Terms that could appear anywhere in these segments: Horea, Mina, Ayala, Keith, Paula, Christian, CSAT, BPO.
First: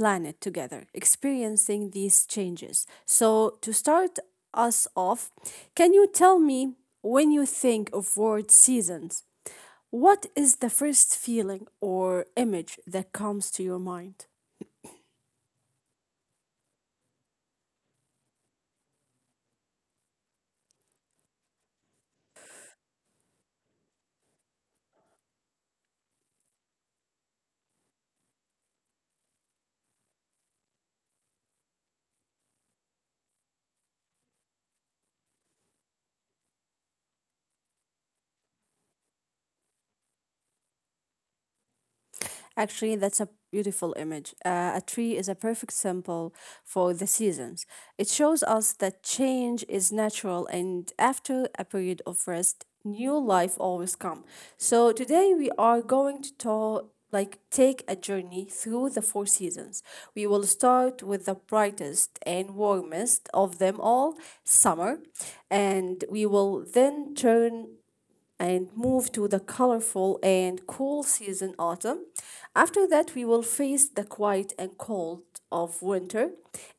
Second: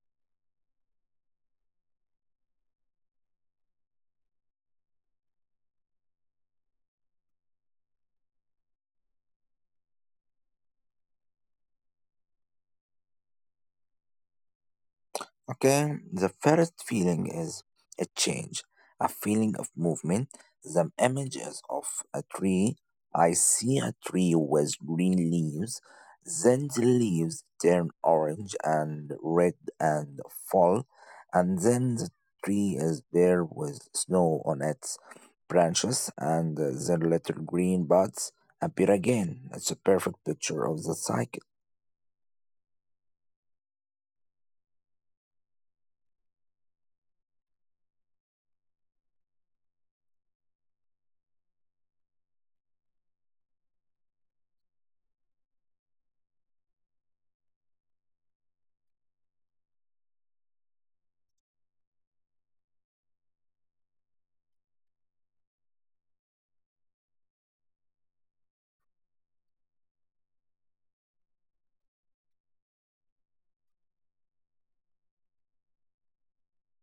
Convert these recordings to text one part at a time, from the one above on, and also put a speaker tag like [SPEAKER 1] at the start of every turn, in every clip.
[SPEAKER 1] planet together, experiencing these changes. So, to start us off, can you tell me, when you think of word seasons, what is the first feeling or image that comes to your mind?
[SPEAKER 2] Okay, the first feeling is a change, a feeling of movement. The image is of a tree. I see a tree with green leaves. Then the leaves turn orange and red and fall. And then the tree is bare with snow on its branches, and the little green buds appear again. It's a perfect picture of the cycle.
[SPEAKER 1] Actually, that's a beautiful image. A tree is a perfect symbol for the seasons. It shows us that change is natural, and after a period of rest, new life always comes. So today we are going to talk. Like, take a journey through the four seasons. We will start with the brightest and warmest of them all, summer, and we will then turn and move to the colorful and cool season autumn. After that, we will face the quiet and cold of winter.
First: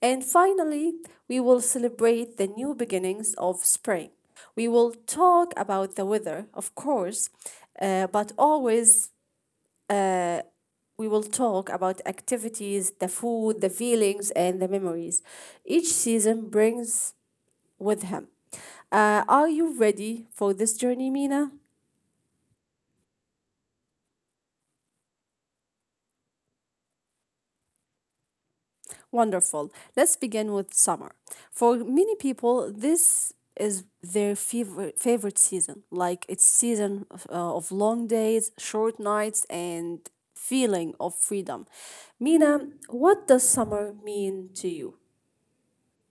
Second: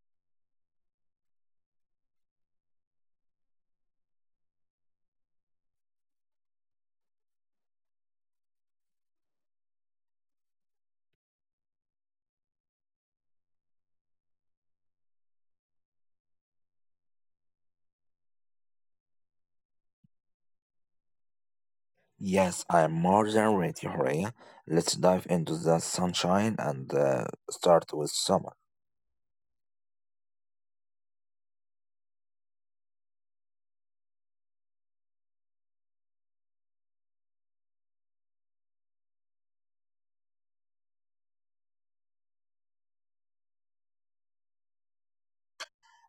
[SPEAKER 1] And finally, we will celebrate the new beginnings of spring. We will talk about the weather, of course, but always we will talk about activities, the food, the feelings, and the memories each season brings with him. Are you ready for this journey, Mina?
[SPEAKER 2] Yes, I'm more than ready, Horea. Let's dive into the sunshine and start with summer.
[SPEAKER 1] Wonderful. Let's begin with summer. For many people, this is their favorite season. Like it's season of long days, short nights, and feeling of freedom. Mina, what does summer mean to you?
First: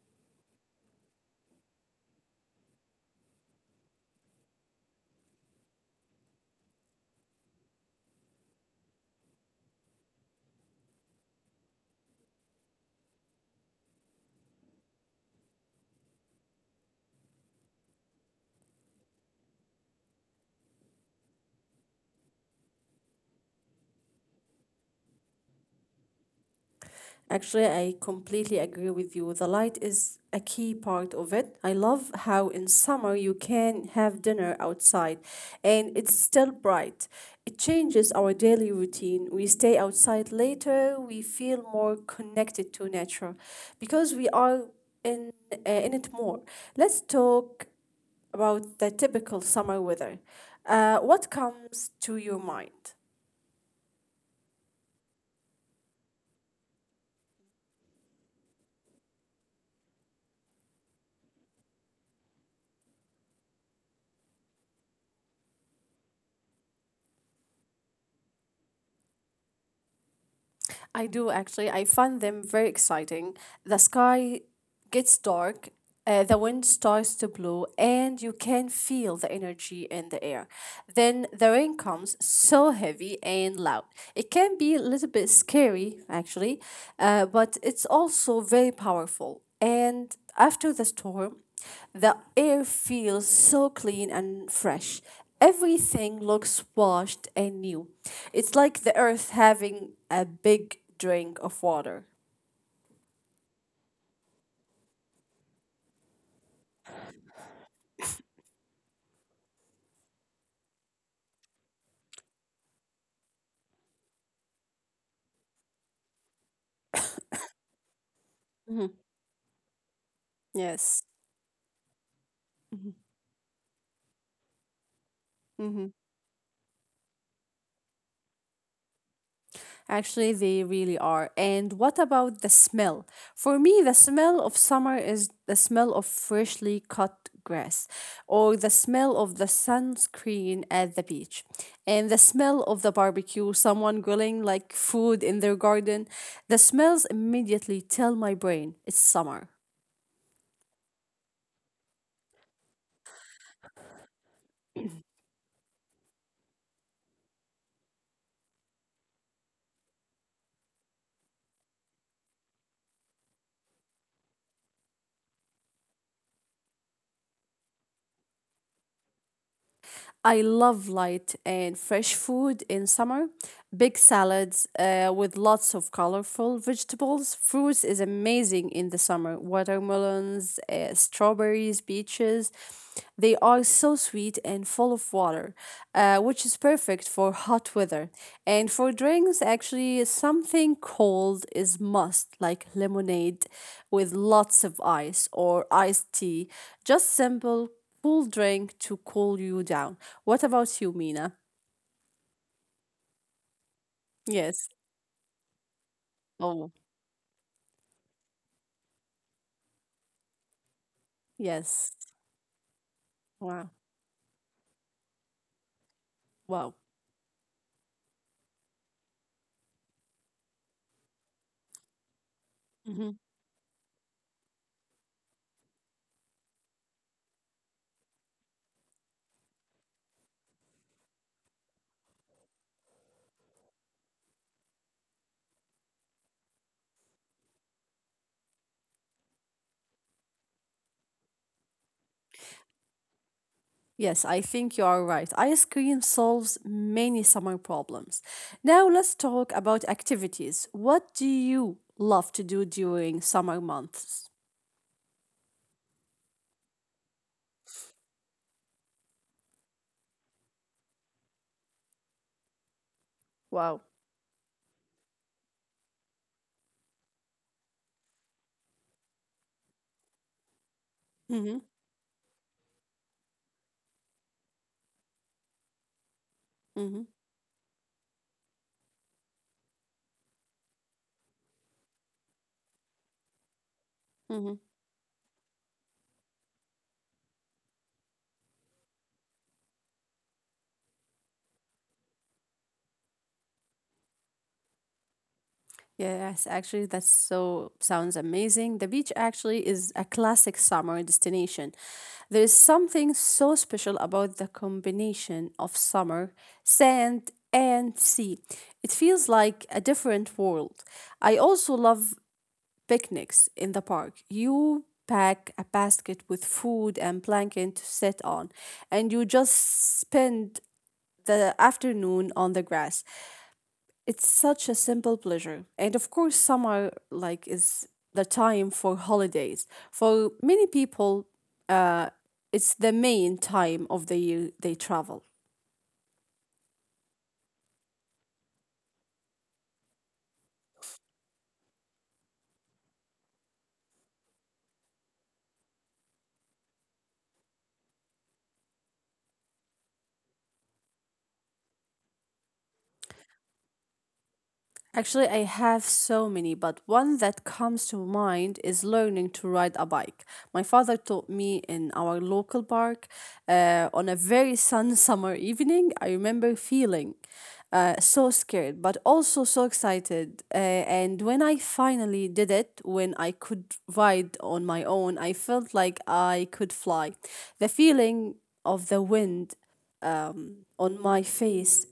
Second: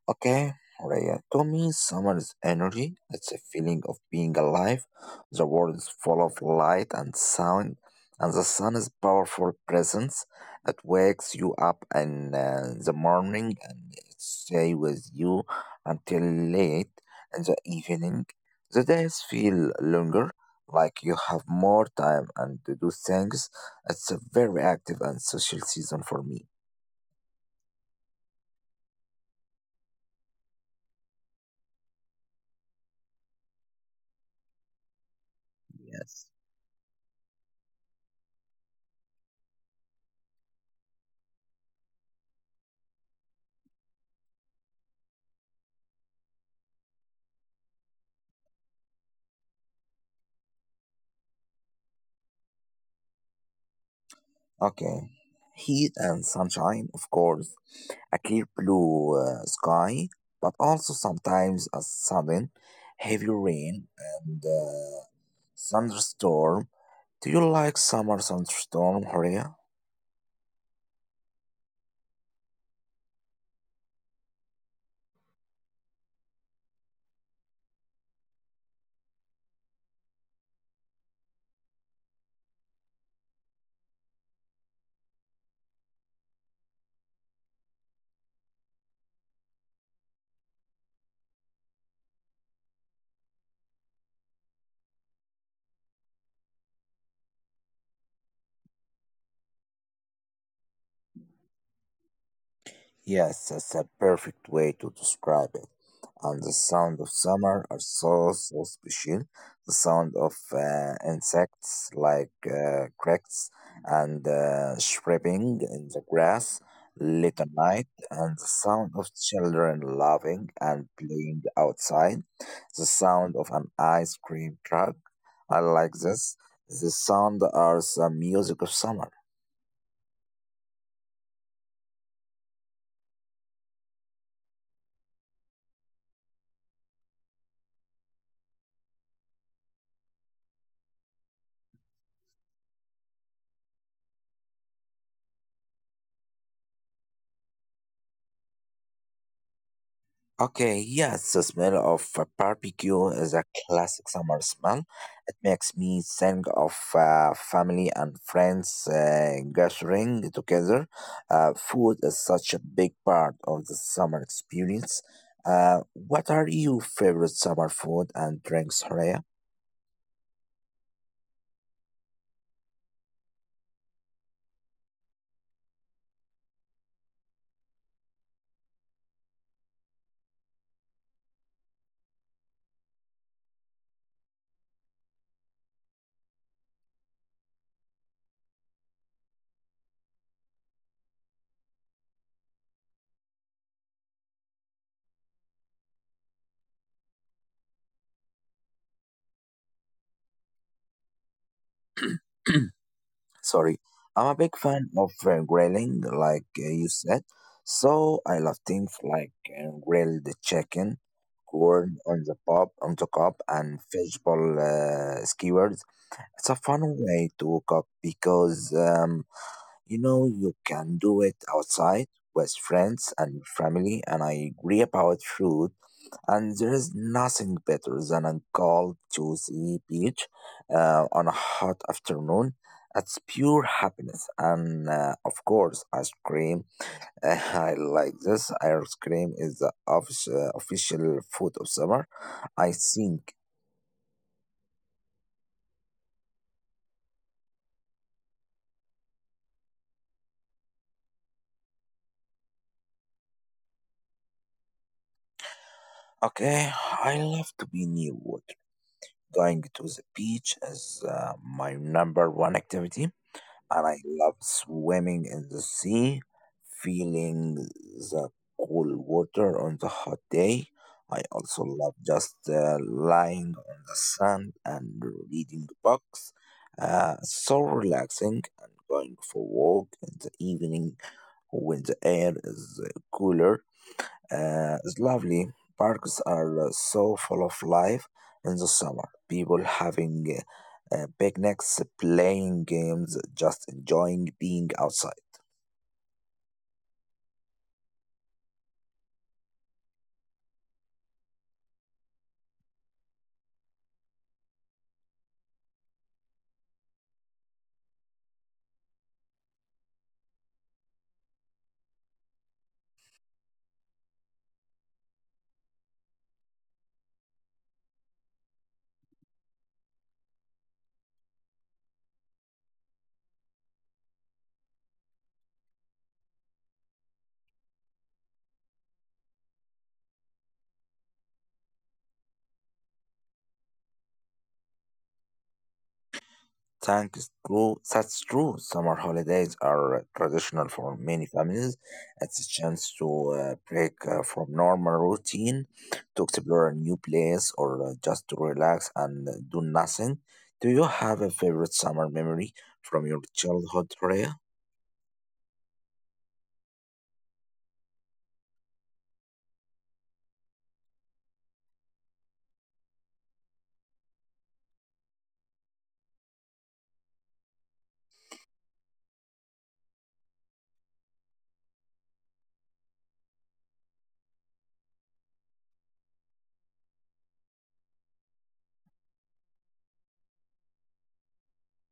[SPEAKER 2] Okay, Raya, to me, summer is energy. It's a feeling of being alive. The world is full of light and sound, and the sun is powerful presence. It wakes you up in the morning and it stay with you until late in the evening. The days feel longer, like you have more time and to do things. It's a very active and social season for me.
[SPEAKER 1] Actually, I completely agree with you. The light is a key part of it. I love how in summer you can have dinner outside and it's
[SPEAKER 2] Yes.
[SPEAKER 1] still bright. It changes our daily routine. We stay outside later, we feel more connected to nature because we are in it more. Let's talk about the typical summer weather. What comes to your mind?
[SPEAKER 2] Okay. Heat and sunshine, of course, a clear blue sky, but also sometimes a sudden heavy rain and thunderstorm. Do you like summer thunderstorm, Horia?
[SPEAKER 1] I do actually. I find them very exciting. The sky gets dark, the wind starts to blow, and you can feel the energy in the air. Then the rain comes so heavy and loud. It can be a little bit scary, actually, but it's also very powerful. And after the storm, the air feels so clean and fresh. Everything looks washed and new. It's like the earth having a big drink of water.
[SPEAKER 2] Yes, that's a perfect way to describe it. And the sound of summer are so special. The sound of insects like crickets and chirping in the grass late at night, and the sound
[SPEAKER 1] Mhm.
[SPEAKER 2] of children laughing and
[SPEAKER 1] Yes.
[SPEAKER 2] playing outside. The
[SPEAKER 1] Mhm.
[SPEAKER 2] sound of an ice cream truck. I
[SPEAKER 1] Mhm.
[SPEAKER 2] like this. The sound are the music of summer.
[SPEAKER 1] Actually, they really are. And what about the smell? For me, the smell of summer is the smell of freshly cut grass, or the smell of the sunscreen at the beach, and the smell of the barbecue, someone grilling like food in their garden. The smells immediately tell my brain it's summer.
[SPEAKER 2] Okay, yes, the smell of a barbecue is a classic summer smell. It makes me think of family and friends gathering together. Food is such a big part of the summer experience. What are your favorite summer food and drinks, Horea?
[SPEAKER 1] I love light and fresh food in summer. Big salads with lots of colorful vegetables. Fruits is amazing in the summer. Watermelons, strawberries, peaches. They are so sweet and full of water, which is perfect for hot weather. And for drinks, actually, something cold is must, like lemonade with lots of ice or iced tea. Just simple, cool drink to cool you down. What about you, Mina?
[SPEAKER 2] Sorry, I'm a big
[SPEAKER 1] Yes.
[SPEAKER 2] fan of grilling, like
[SPEAKER 1] Oh,
[SPEAKER 2] you said. So I love things like grilled chicken,
[SPEAKER 1] yes.
[SPEAKER 2] corn on the cob,
[SPEAKER 1] Wow.
[SPEAKER 2] and fishbowl skewers. It's a
[SPEAKER 1] Wow.
[SPEAKER 2] fun way to cook because you know you can do it outside with
[SPEAKER 1] Hmm.
[SPEAKER 2] friends and family. And I agree about food and there is nothing better than a cold, juicy peach on a hot afternoon. It's pure happiness. And of course, ice cream. I like this. Ice cream is the official food of summer, I think.
[SPEAKER 1] Yes, I think you are right. Ice cream solves many summer problems. Now let's talk about activities. What do you love to do during summer months?
[SPEAKER 2] Okay, I love to be near water. Going to the beach is my number one activity,
[SPEAKER 1] Wow.
[SPEAKER 2] and I love swimming in the sea, feeling the cool water on the hot day. I
[SPEAKER 1] Mm-hmm.
[SPEAKER 2] also love just lying on the sand and reading books.
[SPEAKER 1] Mm-hmm.
[SPEAKER 2] So relaxing, and going for a walk in the evening when the air is cooler. It's lovely. Parks are so full of life in the summer. People having picnics, playing games, just enjoying being outside.
[SPEAKER 1] Yes, actually, that's so sounds amazing. The beach actually is a classic summer destination. There is something so special about the combination of summer, sand, and sea. It feels like a different world. I also love picnics in the park. You pack a basket with food and blanket to sit on, and you just spend the afternoon on the grass. It's such a simple pleasure. And of course, summer like is the time for holidays. For many people, uh, it's the main time of the year they travel.
[SPEAKER 2] Thanks true. That's true. Summer holidays are traditional for many families. It's a chance to break from normal routine, to explore a new place, or just to relax and do nothing. Do you have a favorite summer memory from your childhood, Ray?
[SPEAKER 1] Actually, I have so many, but one that comes to mind is learning to ride a bike. My father taught me in our local park on a very sun summer evening. I remember feeling so scared, but also so excited. And when I finally did it, when I could ride on my own, I felt like I could fly. The feeling of the wind on my face,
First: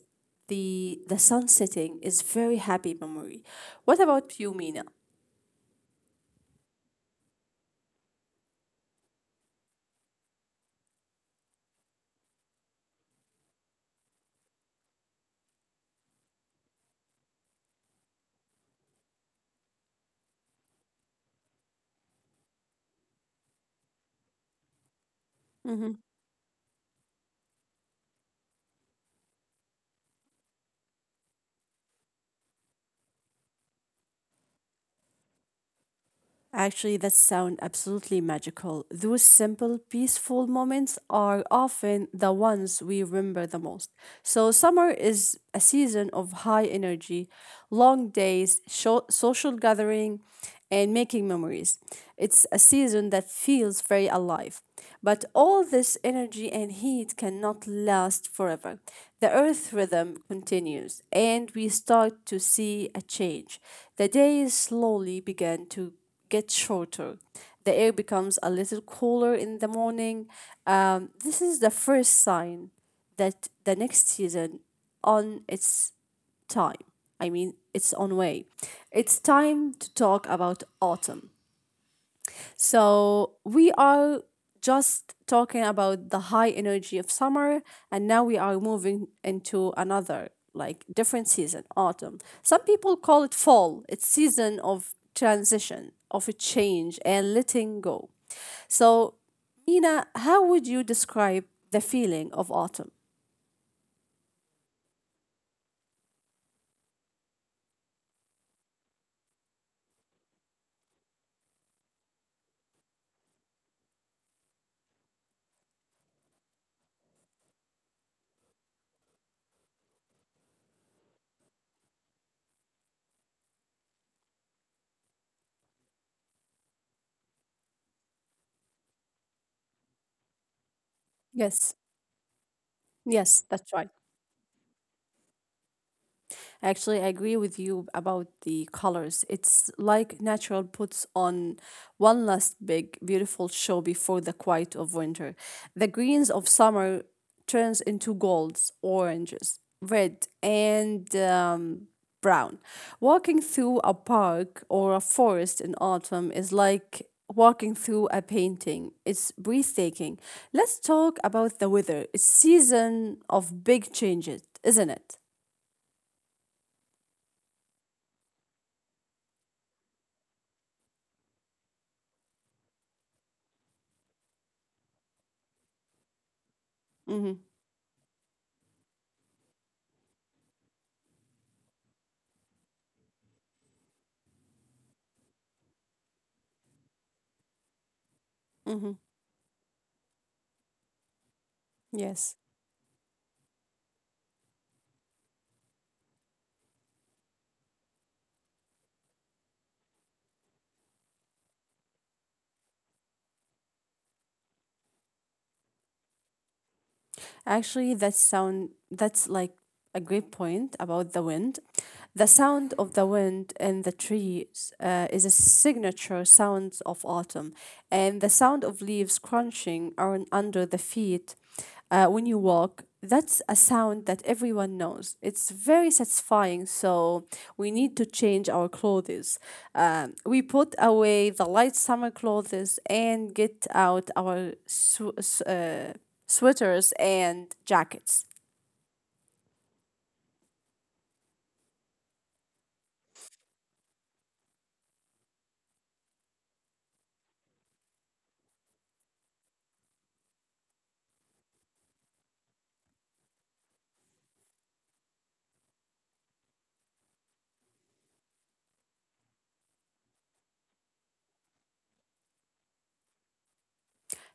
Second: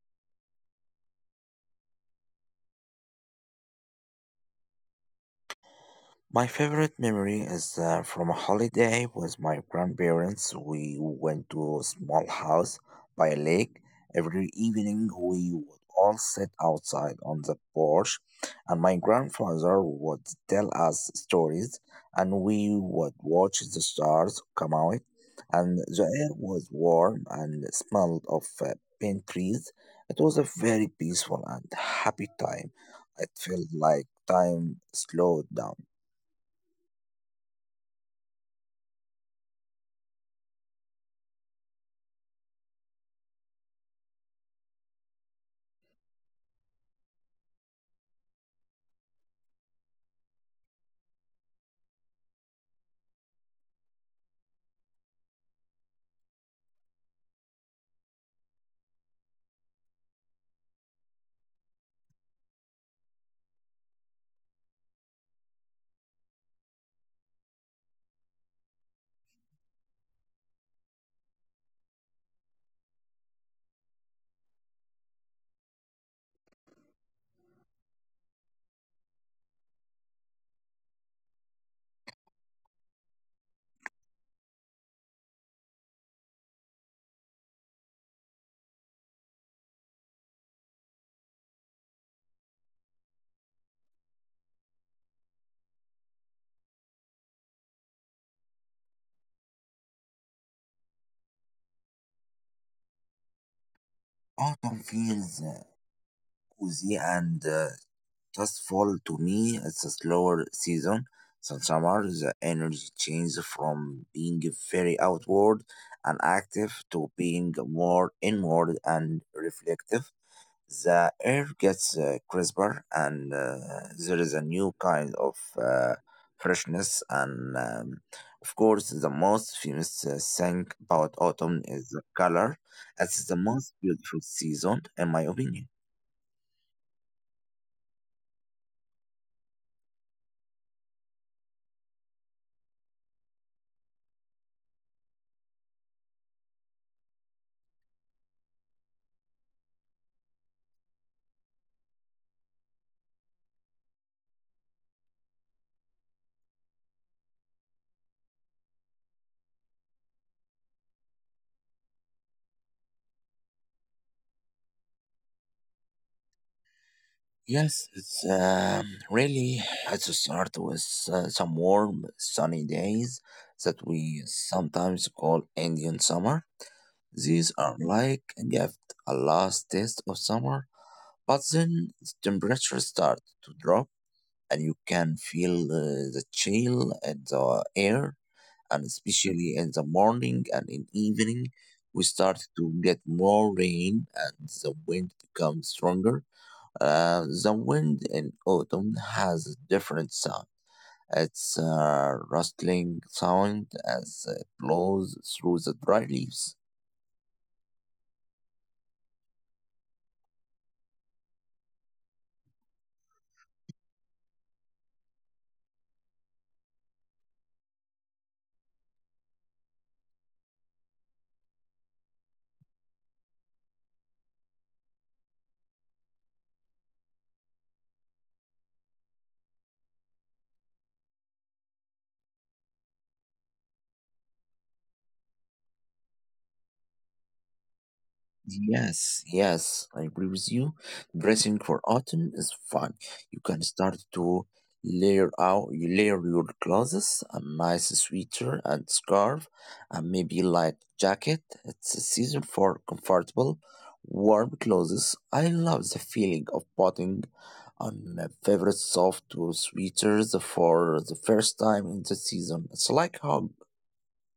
[SPEAKER 1] the sun setting is very happy memory. What about you, Mina?
[SPEAKER 2] My favorite memory is from a holiday with my grandparents. We went to a small house by a lake. Every evening, we would all sit outside on the porch, and my grandfather would tell us stories, and we would watch the stars come out. And
[SPEAKER 1] Mm-hmm.
[SPEAKER 2] the air was warm and smelled of pine trees. It was a very peaceful and happy time. It felt like time slowed down.
[SPEAKER 1] Actually, that sound absolutely magical. Those simple, peaceful moments are often the ones we remember the most. So, summer is a season of high energy, long days, social gathering, and making memories. It's a season that feels very alive. But all this energy and heat cannot last forever. The earth rhythm continues, and we start to see a change. The days slowly begin to get shorter. The air becomes a little cooler in the morning. This is the first sign that the next season on its time. I mean, its own way. It's time to talk about autumn. So we are just talking about the high energy of summer, and now we are moving into another, like different season, autumn. Some people call it fall. It's season of transition, of a change and letting go. So, Nina, how would you describe the feeling of autumn?
[SPEAKER 2] Autumn feels cozy and just fall to me. It's a slower season. So summer, the energy changes from being very outward and active to being more inward and reflective. The air gets crisper, and there is a new kind of freshness. And of course, the most famous thing about autumn
[SPEAKER 1] Yes.
[SPEAKER 2] is the color. It's the
[SPEAKER 1] Yes, that's
[SPEAKER 2] most
[SPEAKER 1] right.
[SPEAKER 2] beautiful season in my opinion.
[SPEAKER 1] Actually, I agree with you about the colors. It's like natural puts on one last big, beautiful show before the quiet of winter. The greens of summer turns into golds, oranges, red, and brown. Walking through a park or a forest in autumn is like walking through a painting. It's breathtaking. Let's talk about the weather. It's season of big changes, isn't it?
[SPEAKER 2] Yes, it's really, it's a start with some warm sunny days that we sometimes call Indian summer.
[SPEAKER 1] Mm-hmm.
[SPEAKER 2] These are like a gift, a last taste of summer. But then the temperature starts to drop, and you can feel the chill in the air,
[SPEAKER 1] Mm-hmm.
[SPEAKER 2] and especially in the morning and in evening, we
[SPEAKER 1] Yes,
[SPEAKER 2] start to get more rain, and the wind becomes stronger. The wind in autumn has a different sound. It's a rustling sound as it blows through the dry leaves.
[SPEAKER 1] actually, that sound that's like a great point about the wind. The sound of the wind in the trees is a signature sound of autumn, and the sound of leaves crunching on under the feet when you walk. That's a sound that everyone knows. It's very satisfying, so we need to change our clothes. We put away the light summer clothes and get out our sweaters, and jackets.
[SPEAKER 2] Yes, yes, I agree with you. Dressing for autumn is fun. You can start to layer out, you layer your clothes, a nice sweater and scarf, and maybe light jacket. It's a season for comfortable, warm clothes. I love the feeling of putting on my favorite soft sweaters for the first time in the season. It's like hug.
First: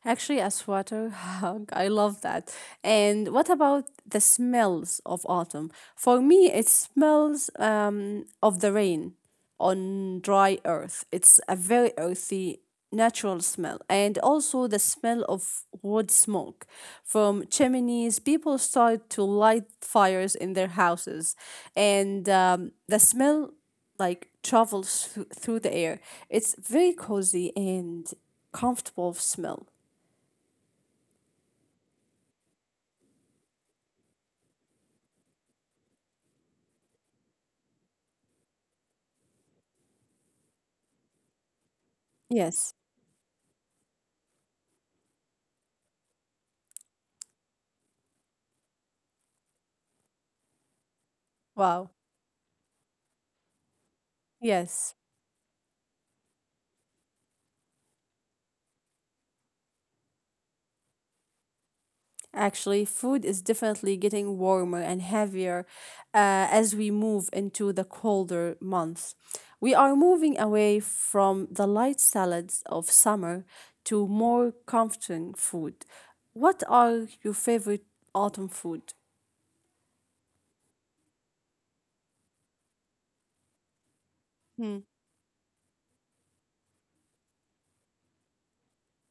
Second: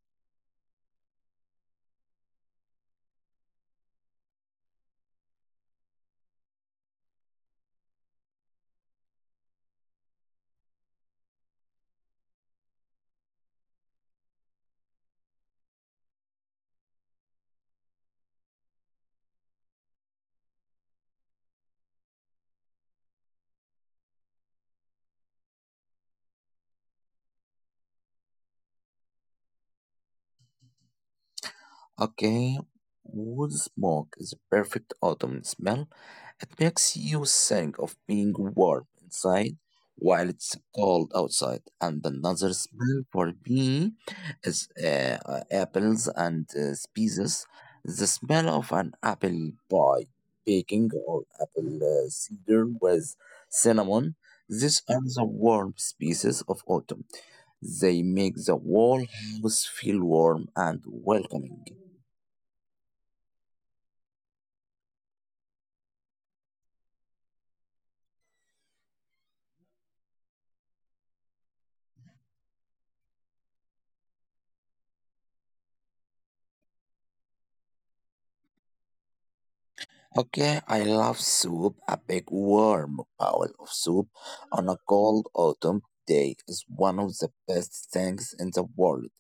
[SPEAKER 1] Actually, a sweater hug. I love that. And what about the smells of autumn? For me, it smells of the rain on dry earth. It's a very earthy, natural smell. And also the smell of wood smoke from chimneys. People start to light fires in their houses. And the smell like travels through the air. It's very cozy and comfortable smell.
[SPEAKER 2] Okay, wood smoke is a perfect autumn smell. It makes you think of being warm inside while it's cold outside. And another
[SPEAKER 1] Yes.
[SPEAKER 2] smell for me is apples and spices. The smell of an apple pie baking, or apple
[SPEAKER 1] Wow.
[SPEAKER 2] cider with cinnamon. These
[SPEAKER 1] Yes.
[SPEAKER 2] are the warm spices of autumn. They make the whole house feel warm and welcoming.
[SPEAKER 1] Actually, food is definitely getting warmer and heavier as we move into the colder months. We are moving away from the light salads of summer to more comforting food. What are your favorite autumn food?
[SPEAKER 2] Okay, I love soup. A big warm bowl of soup on a
[SPEAKER 1] Hmm.
[SPEAKER 2] cold autumn day is one of the best things in the world.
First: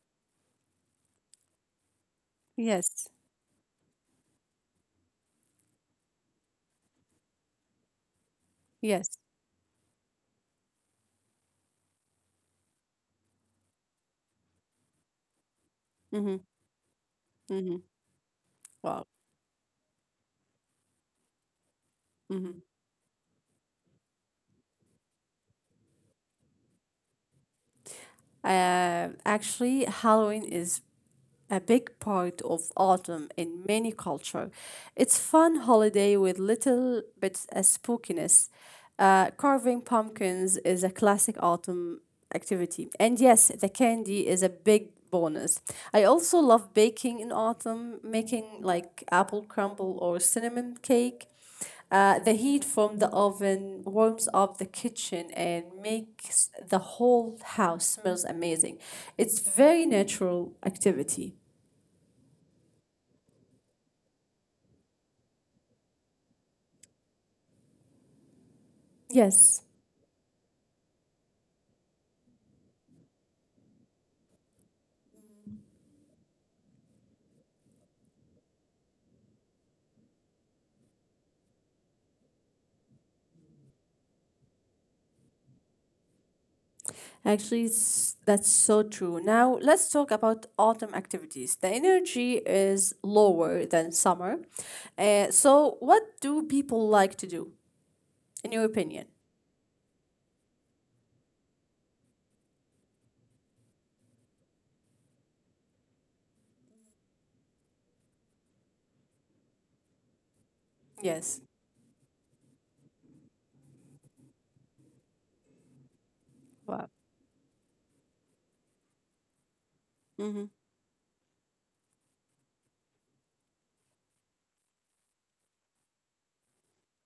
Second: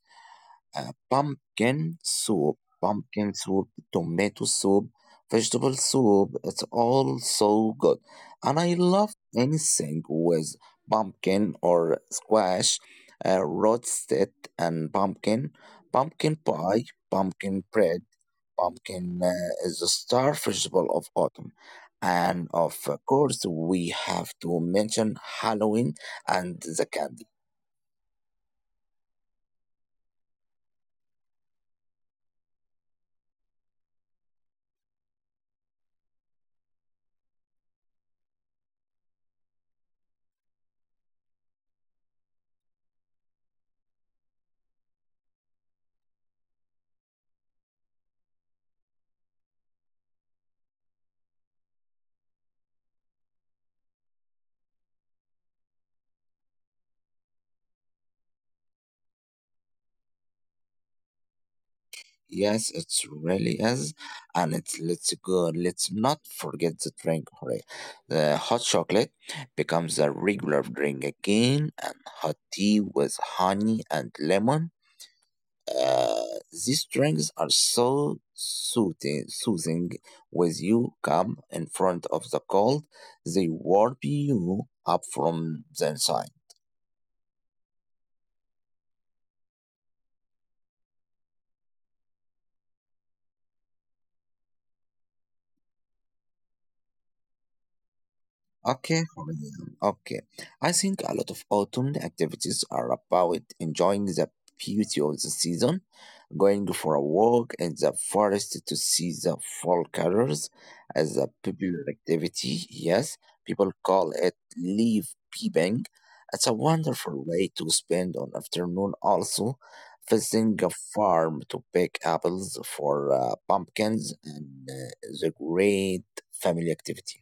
[SPEAKER 2] Pumpkin soup,
[SPEAKER 1] Yes.
[SPEAKER 2] tomato soup, vegetable soup, it's all so good. And I love
[SPEAKER 1] Yes.
[SPEAKER 2] anything with pumpkin or squash, roasted and pumpkin,
[SPEAKER 1] Mm-hmm.
[SPEAKER 2] pumpkin pie, pumpkin
[SPEAKER 1] Mm-hmm.
[SPEAKER 2] bread.
[SPEAKER 1] Wow.
[SPEAKER 2] Pumpkin is the star festival of autumn. And of course, we have to mention Halloween and the candy.
[SPEAKER 1] Actually, Halloween is a big part of autumn in many culture. It's fun holiday with little bits of spookiness. Carving pumpkins is a classic autumn activity. And yes, the candy is a big bonus. I also love baking in autumn, making like apple crumble or cinnamon cake. The heat from the oven warms up the kitchen and makes the whole house smells amazing. It's very natural activity.
[SPEAKER 2] Yes, it really is. And it's let's go. Let's not forget the drink. Hooray. The hot chocolate
[SPEAKER 1] Yes.
[SPEAKER 2] becomes a regular drink again, and hot tea with honey and lemon. Uh, these drinks are so soothing with you come in front of the cold. They warm you up from the inside.
[SPEAKER 1] Actually, it's, that's so true. Now, let's talk about autumn activities. The energy is lower than summer. So, what do people like to do, in your
[SPEAKER 2] Okay,
[SPEAKER 1] opinion?
[SPEAKER 2] Ryan, okay. I think a lot of autumn activities are about enjoying the beauty of the season. Going for a walk in the forest to see the fall colors as a
[SPEAKER 1] Yes.
[SPEAKER 2] popular activity. Yes, people call it leaf peeping. It's a
[SPEAKER 1] Wow.
[SPEAKER 2] wonderful way to spend an afternoon. Also, visiting a farm to pick apples for pumpkins, and the great family activity.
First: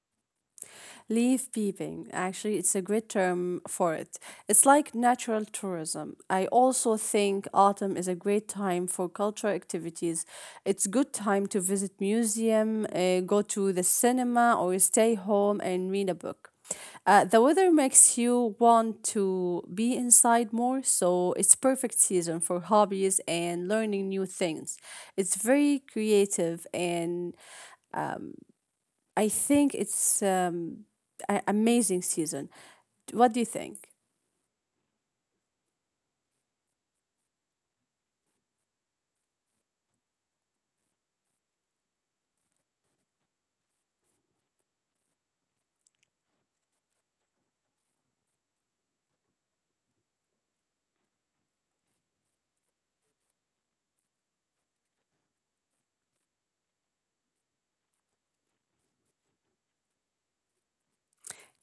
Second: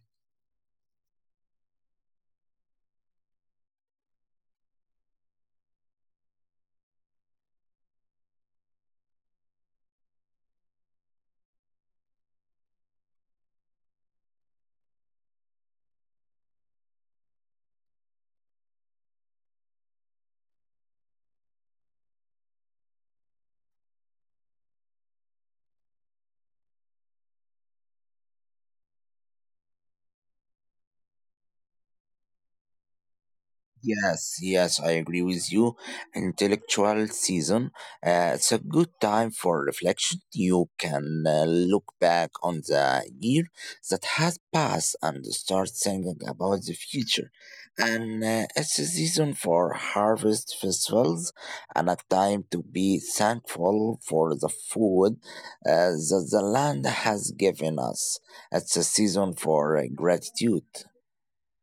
[SPEAKER 1] Leaf peeping, actually, it's a great term for it. It's like natural tourism. I also think autumn is a great time for cultural activities. It's good time to visit museum, go to the cinema, or stay home and read a book. The weather makes you want to be inside more, so it's perfect season for hobbies and learning new things. It's very creative and I think it's a amazing season. What do you think?
[SPEAKER 2] Yes, yes, I agree with you. Intellectual season, it's a good time for reflection. You can look back on the year that has passed and start thinking about the future. And it's a season for harvest festivals and a time to be thankful for the food that the land has given us. It's a season for gratitude.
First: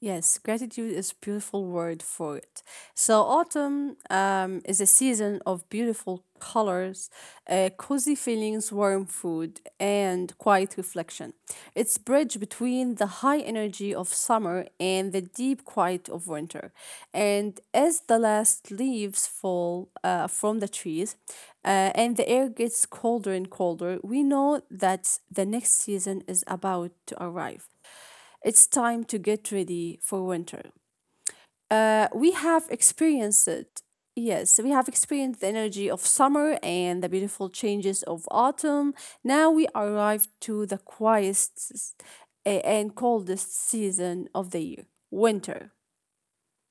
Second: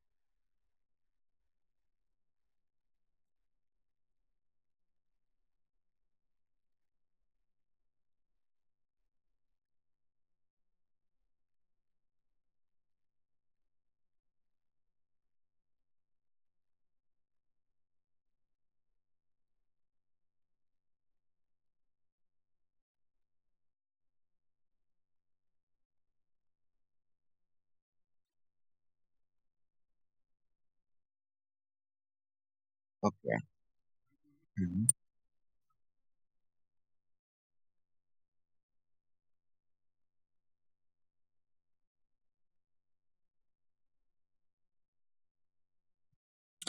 [SPEAKER 1] Yes, gratitude is beautiful word for it. So autumn is a season of beautiful colors, cozy feelings, warm food, and quiet reflection. It's bridge between the high energy of summer and the deep quiet of winter. And as the last leaves fall from the trees, and the air gets colder and colder, we know that the next season is about to arrive. It's time to get ready for winter. We have
[SPEAKER 2] Okay.
[SPEAKER 1] experienced it. Yes, we
[SPEAKER 2] Mm-hmm.
[SPEAKER 1] have experienced the energy of summer and the beautiful changes of autumn. Now we arrive to the quietest and coldest season of the year, winter.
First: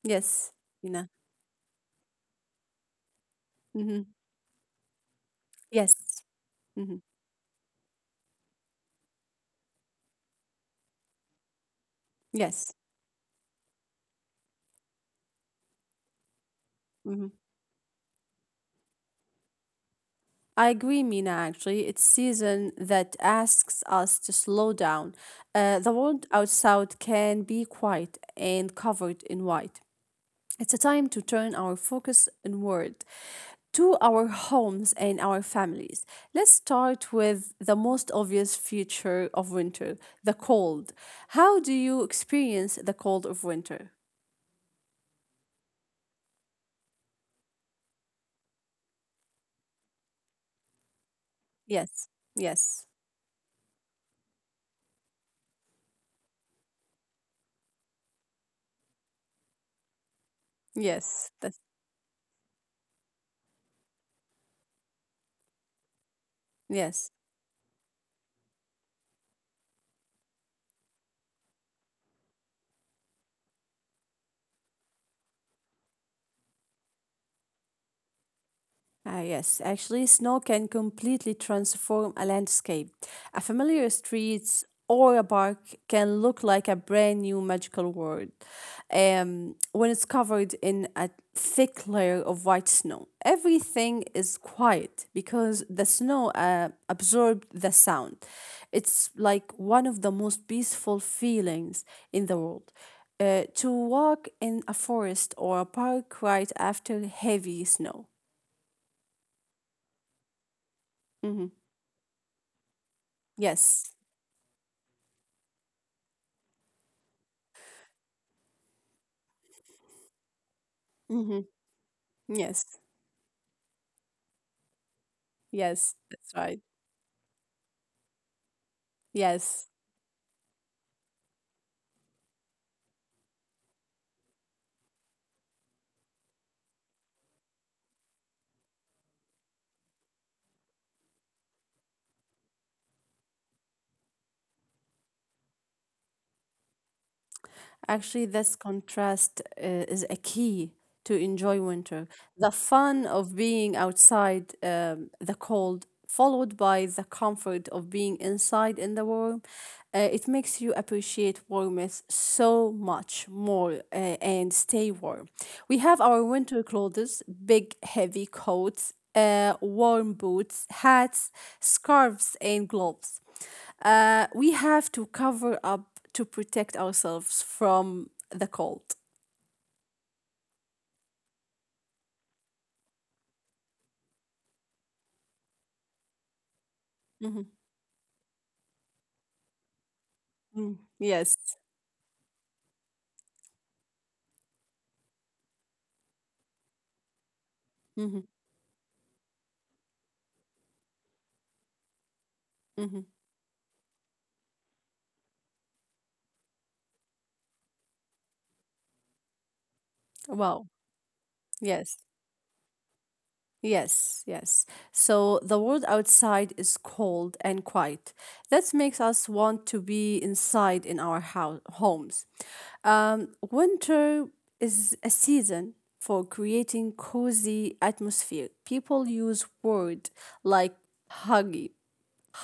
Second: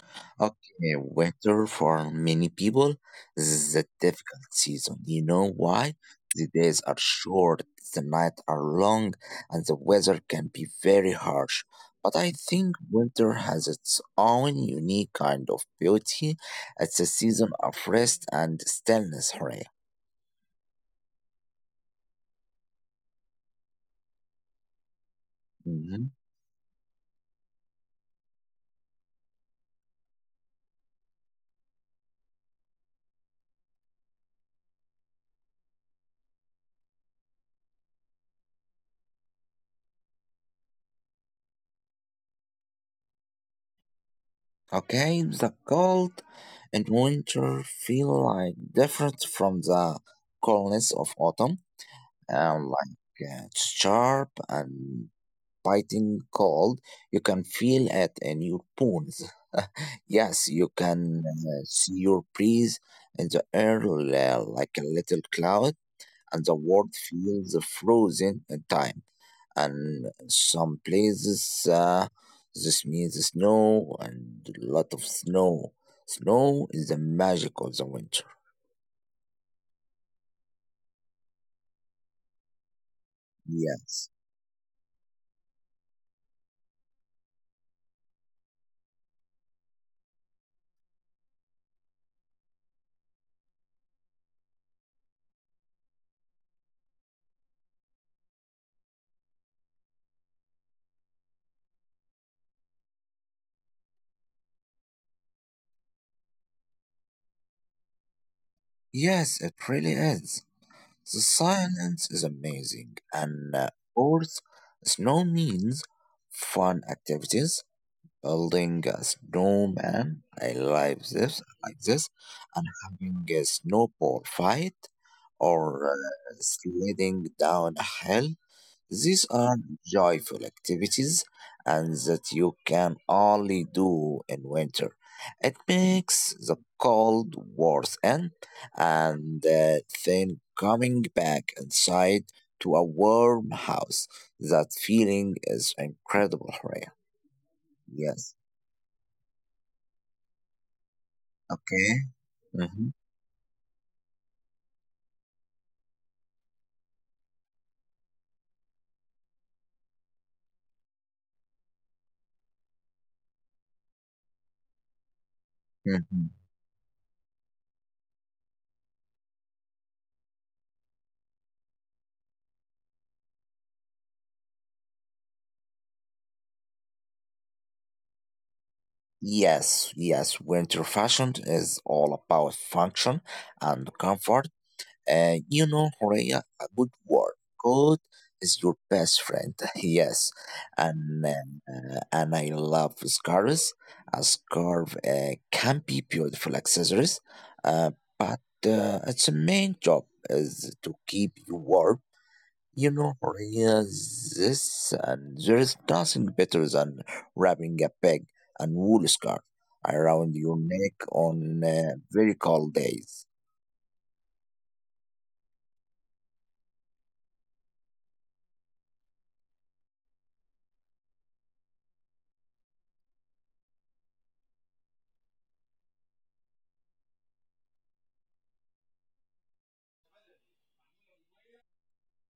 [SPEAKER 1] Yes, you
[SPEAKER 2] Okay,
[SPEAKER 1] know.
[SPEAKER 2] winter for many people is a
[SPEAKER 1] Hmm.
[SPEAKER 2] difficult season. You know why?
[SPEAKER 1] Yes.
[SPEAKER 2] The days
[SPEAKER 1] Hmm.
[SPEAKER 2] are short, the nights are long, and the weather can be very harsh. But I
[SPEAKER 1] Yes.
[SPEAKER 2] think winter has its own unique kind of beauty. It's a
[SPEAKER 1] Mm-hmm.
[SPEAKER 2] season of rest and stillness, Hooray.
[SPEAKER 1] I agree, Mina, actually. It's season that asks us to slow down. The
[SPEAKER 2] Mhm.
[SPEAKER 1] world outside can be quiet and covered in white. It's a time to turn our focus inward to our homes and our families. Let's start with the most obvious feature of winter the cold. How do you experience the cold of winter?
[SPEAKER 2] Okay, the cold and winter feel like different from the coldness of autumn.
[SPEAKER 1] Yes, yes,
[SPEAKER 2] Sharp and biting cold. You can feel it in your bones. Yes, you can
[SPEAKER 1] yes, that's,
[SPEAKER 2] see your breeze in the air like a little cloud, and the world
[SPEAKER 1] yes.
[SPEAKER 2] feels frozen in time. And some places, this means snow, and a lot of snow. Snow is the magic of the winter.
[SPEAKER 1] Ah, yes, actually, snow can completely transform a landscape. A familiar
[SPEAKER 2] Yes.
[SPEAKER 1] street or a park can look like a brand new magical world when it's covered in a thick layer of white snow. Everything is quiet because the snow absorbed the sound. It's like one of the most peaceful feelings in the world. To walk in a forest or a park right after heavy snow.
[SPEAKER 2] Yes, it really is. The
[SPEAKER 1] Mm-hmm.
[SPEAKER 2] silence is amazing, and
[SPEAKER 1] Yes.
[SPEAKER 2] Earth snow means fun activities, building a snowman. I like
[SPEAKER 1] Hmm.
[SPEAKER 2] this,
[SPEAKER 1] Yes.
[SPEAKER 2] and having a snowball fight,
[SPEAKER 1] Yes.
[SPEAKER 2] or
[SPEAKER 1] That's right.
[SPEAKER 2] sledding down a hill. These
[SPEAKER 1] Yes.
[SPEAKER 2] are joyful activities and that you can only do in winter. It makes the cold worth it, and then coming back inside to a warm house. That feeling is incredible, Raya.
[SPEAKER 1] Actually,
[SPEAKER 2] Yes.
[SPEAKER 1] this contrast is a key to enjoy
[SPEAKER 2] Okay.
[SPEAKER 1] winter. The
[SPEAKER 2] Hmm.
[SPEAKER 1] fun of being outside, the cold, followed by the comfort of being inside in the warm, it makes you appreciate warmth so much more and stay warm. We have our
[SPEAKER 2] Hmm.
[SPEAKER 1] winter clothes, big, heavy coats, warm boots, hats, scarves, and gloves we have to cover up to protect ourselves from the cold.
[SPEAKER 2] Yes, yes, winter fashion is all about function and comfort. You know, Horea, a good word.
[SPEAKER 1] Hmm.
[SPEAKER 2] God is your best friend. Yes.
[SPEAKER 1] Mm.
[SPEAKER 2] And
[SPEAKER 1] Yes.
[SPEAKER 2] I love scarves. A scarf can be beautiful accessories, uh,
[SPEAKER 1] Hmm.
[SPEAKER 2] but its main job is to keep you warm. You
[SPEAKER 1] Hmm.
[SPEAKER 2] know, Horea, this and there is nothing better than wrapping a peg and wool scarf around your
[SPEAKER 1] Wow.
[SPEAKER 2] neck on
[SPEAKER 1] Yes.
[SPEAKER 2] very cold days.
[SPEAKER 1] Yes. Yes. So the world outside is cold and quiet. That makes us want to be inside in our house homes. Winter is a season for creating cozy atmosphere. People use word like huggy.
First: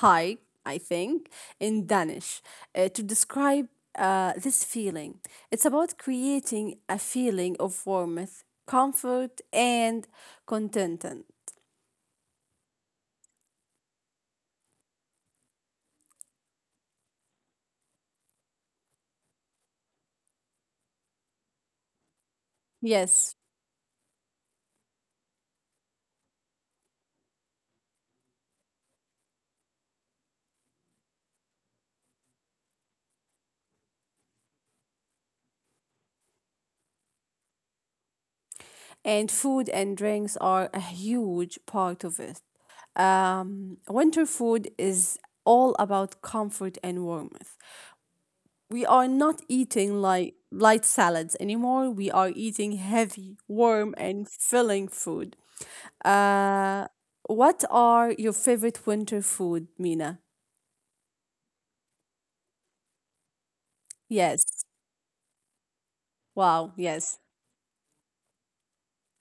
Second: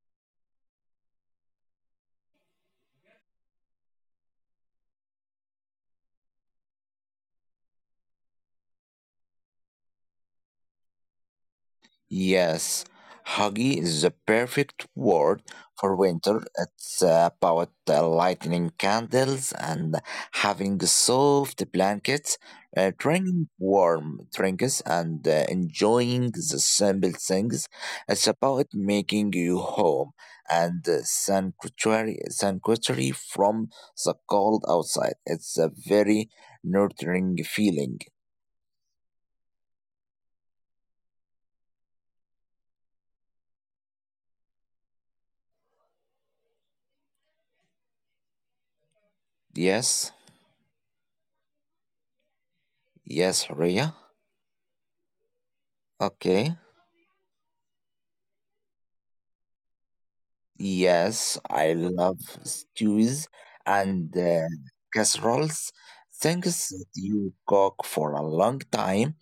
[SPEAKER 1] Hi, I think, in Danish to describe this feeling. It's about creating a feeling of warmth, comfort, and contentment.
[SPEAKER 2] Yes, huggy is the perfect word for winter. It's about lighting candles and having soft blankets,
[SPEAKER 1] Yes,
[SPEAKER 2] drinking warm drinks, and enjoying the simple things. It's about making you home and sanctuary from the cold outside. It's a very nurturing feeling.
[SPEAKER 1] and food and drinks are a huge part of it. Winter food is all about comfort and warmth. We are not eating
[SPEAKER 2] Yes,
[SPEAKER 1] like light salads anymore. We are eating heavy,
[SPEAKER 2] yes,
[SPEAKER 1] warm,
[SPEAKER 2] Rhea.
[SPEAKER 1] and filling food.
[SPEAKER 2] Okay.
[SPEAKER 1] Uh, what are your favorite winter food, Mina?
[SPEAKER 2] Yes, I love stews and
[SPEAKER 1] Yes.
[SPEAKER 2] casseroles. Things
[SPEAKER 1] Wow.
[SPEAKER 2] that
[SPEAKER 1] Yes.
[SPEAKER 2] you cook for a long time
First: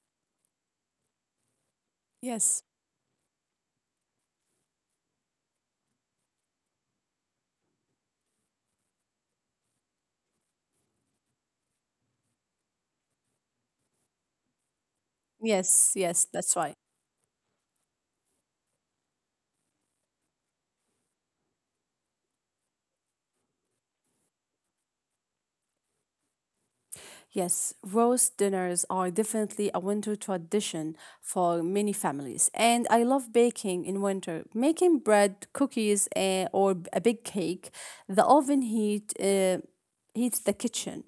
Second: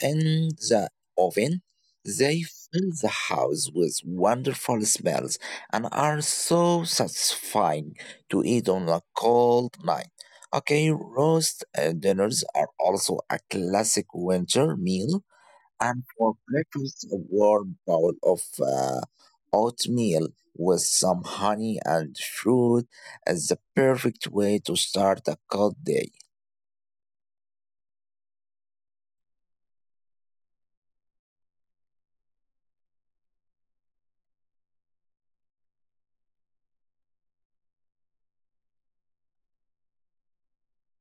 [SPEAKER 2] in the oven. They
[SPEAKER 1] Yes.
[SPEAKER 2] fill the house with wonderful smells and are so satisfying to eat on a cold night. Okay, roast dinners are also a classic winter meal.
[SPEAKER 1] Yes.
[SPEAKER 2] And
[SPEAKER 1] Yes.
[SPEAKER 2] for
[SPEAKER 1] That's right.
[SPEAKER 2] breakfast, a warm bowl of oatmeal with some honey and fruit is the perfect way to start a cold day.
[SPEAKER 1] Yes, roast dinners are definitely a winter tradition for many families. And I love baking in winter, making bread, cookies, eh, or a big cake. The oven heat heats the kitchen,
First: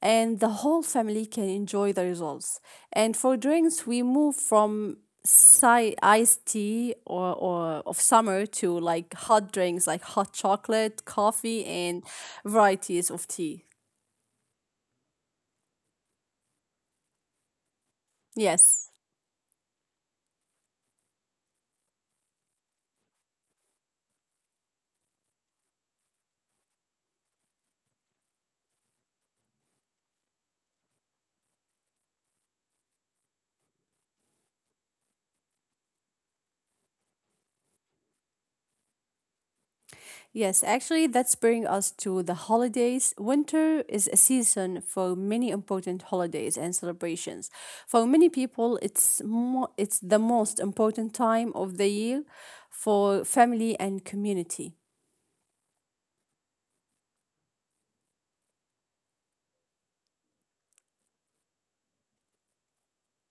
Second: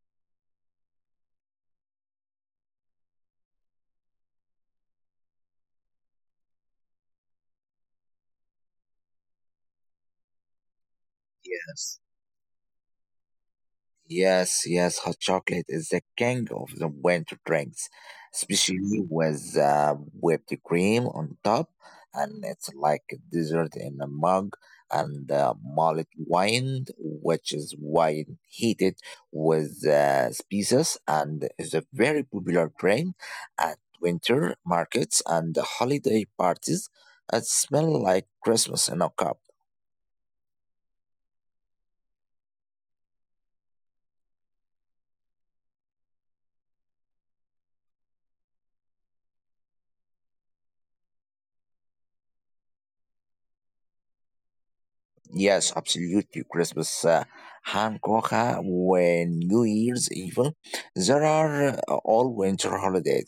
[SPEAKER 1] and the whole family can enjoy the results. And for drinks, we move from iced tea or of summer to like hot drinks like hot chocolate, coffee, and
[SPEAKER 2] Yes.
[SPEAKER 1] varieties of tea.
[SPEAKER 2] Yes, yes, hot chocolate is the king of the winter drinks,
[SPEAKER 1] Yes.
[SPEAKER 2] especially with whipped cream on top, and it's like a dessert in a mug. And malted wine, which is wine heated with spices, and is a very popular drink at winter markets and holiday parties. It smells like Christmas in a cup.
[SPEAKER 1] Yes, actually, that's bring us to the holidays. Winter is a season for many important holidays and celebrations. For many people, it's the most important time of the year for family and community.
[SPEAKER 2] Yes, absolutely. Christmas, Hankoka, when New Year's even, there are all winter holidays.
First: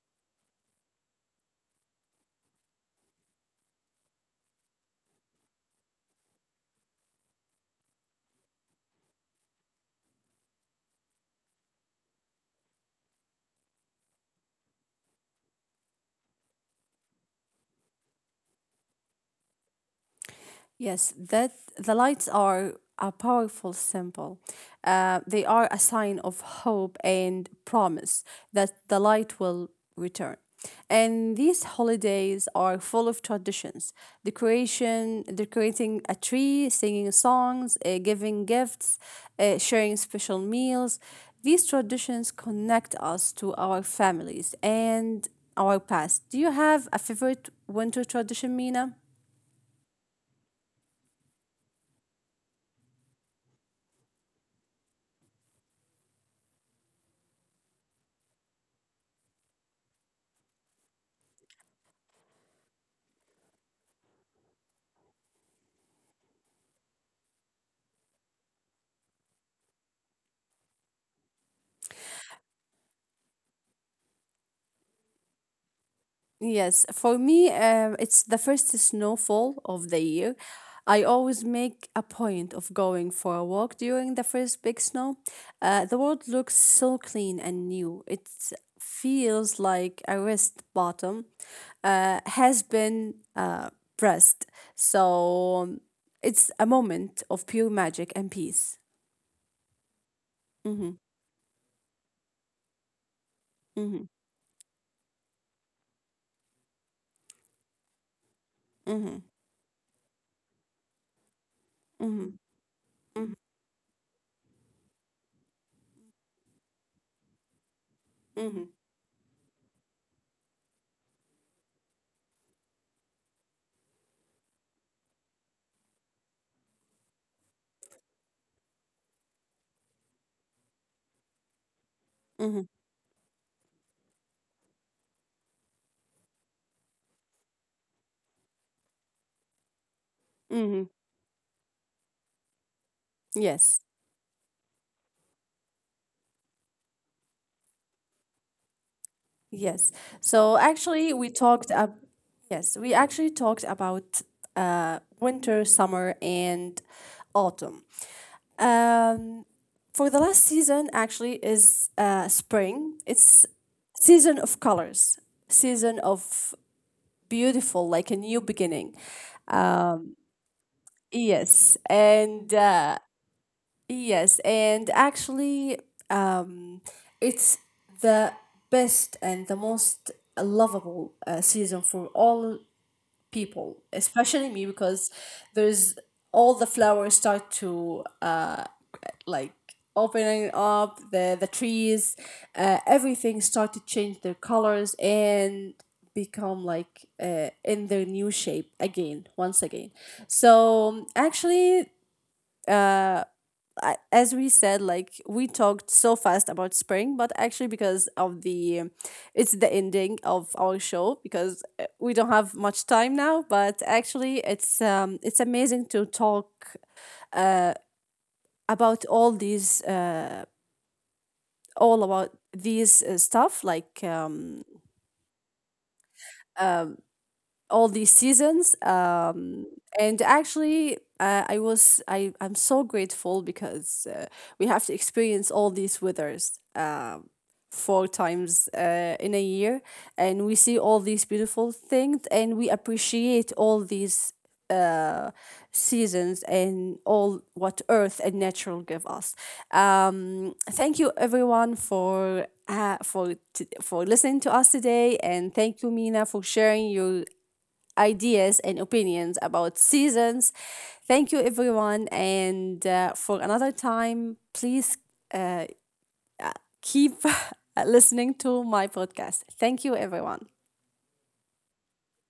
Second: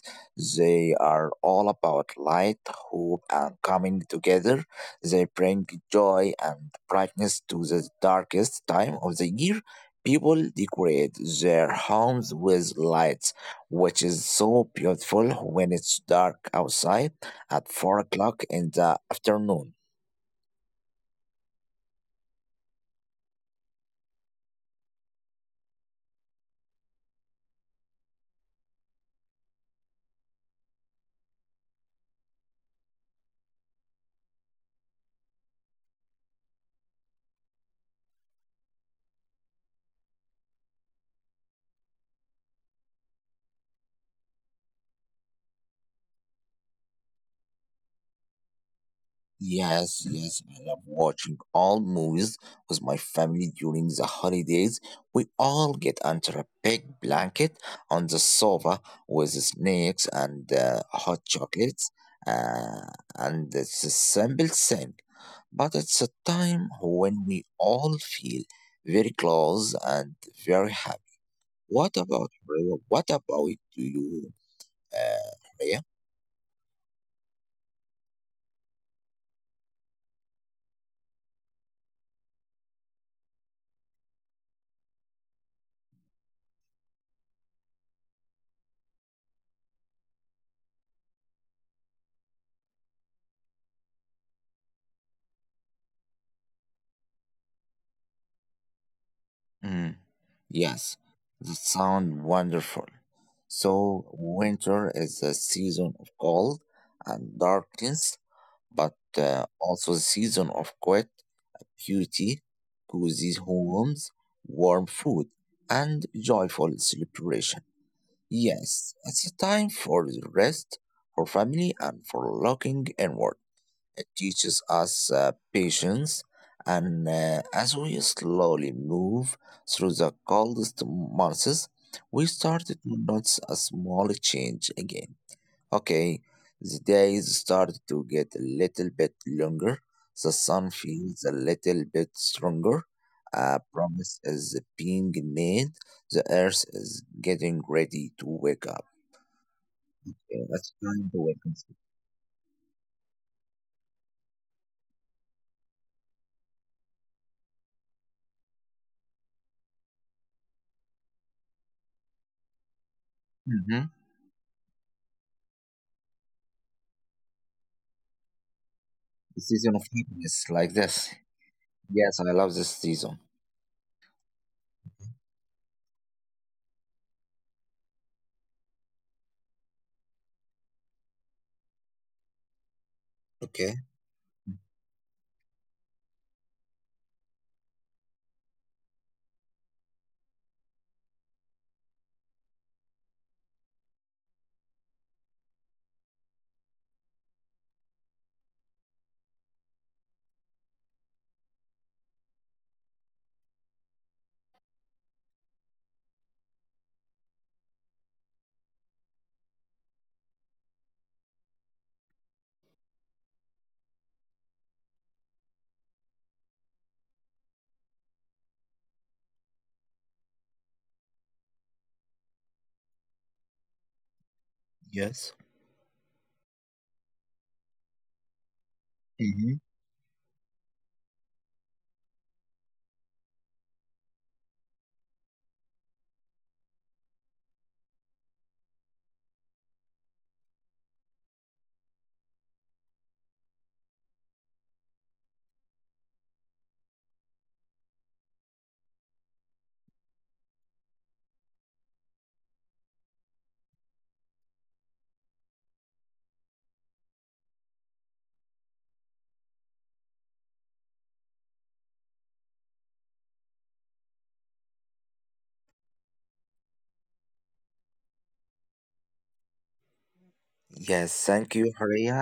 [SPEAKER 2] They are all about light, hope, and coming together. They bring joy and brightness to the darkest time of the year. People decorate their homes with lights, which is so beautiful when it's dark outside at 4 o'clock in the afternoon.
[SPEAKER 1] Yes, that the lights are a powerful symbol. They are a sign of hope and promise that the light will return. And these holidays are full of traditions, decoration, decorating a tree, singing songs, giving gifts, sharing special meals. These traditions connect us to our families and our past. Do you have a favorite winter tradition, Mina?
[SPEAKER 2] Yes, yes, I love watching all movies with my family during the holidays. We all get under a big blanket on the sofa with snacks and hot chocolates. Uh, and It's a simple thing, but it's a time when we all feel very close and very happy. What about Rhea? You, Rhea?
[SPEAKER 1] Yes, for me, it's the first snowfall of the year. I always make a point of going for a walk during the first big snow. The world looks so clean and new. It feels like a rest bottom has been pressed. So it's a moment of pure magic and peace.
[SPEAKER 2] Hmm.
[SPEAKER 1] Mm-hmm.
[SPEAKER 2] Yes, that sounds wonderful.
[SPEAKER 1] Mm-hmm.
[SPEAKER 2] So, winter is a season of cold and darkness, but
[SPEAKER 1] Mm-hmm.
[SPEAKER 2] also a season of quiet
[SPEAKER 1] Mm-hmm.
[SPEAKER 2] beauty,
[SPEAKER 1] Mm-hmm.
[SPEAKER 2] cozy homes, warm food, and joyful celebration. Yes, it's a time for the rest, for family, and for looking inward. It teaches us patience, and as we slowly move through the coldest months, we
[SPEAKER 1] Mm-hmm.
[SPEAKER 2] started to notice a small change again. Okay, the days started to get a little bit longer, the sun
[SPEAKER 1] Mm-hmm.
[SPEAKER 2] feels a little bit stronger. A
[SPEAKER 1] Yes.
[SPEAKER 2] promise is being made. The earth is getting ready to wake up.
[SPEAKER 1] Yes.
[SPEAKER 2] Okay,
[SPEAKER 1] So
[SPEAKER 2] that's
[SPEAKER 1] actually,
[SPEAKER 2] time to wake up.
[SPEAKER 1] yes, we actually talked about winter, summer, and autumn. Um, for the last season, actually, is spring. It's
[SPEAKER 2] Mhm.
[SPEAKER 1] season of colors, season of beautiful, like a new beginning.
[SPEAKER 2] The season of
[SPEAKER 1] Um,
[SPEAKER 2] happiness, like this.
[SPEAKER 1] yes,
[SPEAKER 2] Yes, I
[SPEAKER 1] and
[SPEAKER 2] love this
[SPEAKER 1] uh,
[SPEAKER 2] season.
[SPEAKER 1] Yes, and actually, um, it's the best and the most lovable season for all people,
[SPEAKER 2] Okay.
[SPEAKER 1] especially me, because there's all the flowers start to like opening up the trees, everything start to change their colors and become like in their new shape again once again so actually uh I, as we said, like we talked so fast about spring, but actually because of the, it's the ending of our show because we don't have much time now. But actually, it's amazing to talk about all these, all about these stuff like
[SPEAKER 2] Yes.
[SPEAKER 1] uh, all these seasons
[SPEAKER 2] Hmm.
[SPEAKER 1] and actually I was I I'm so grateful because we have to experience all these withers four times in a year and we see all these beautiful things and we appreciate all these uh seasons and all what earth and natural give us thank you everyone for for listening to us today and thank you mina for sharing your ideas and opinions about seasons. Thank you, everyone. And for another time, please uh, keep listening to my podcast. Thank you, everyone.
[SPEAKER 2] Yes, thank you, Haria.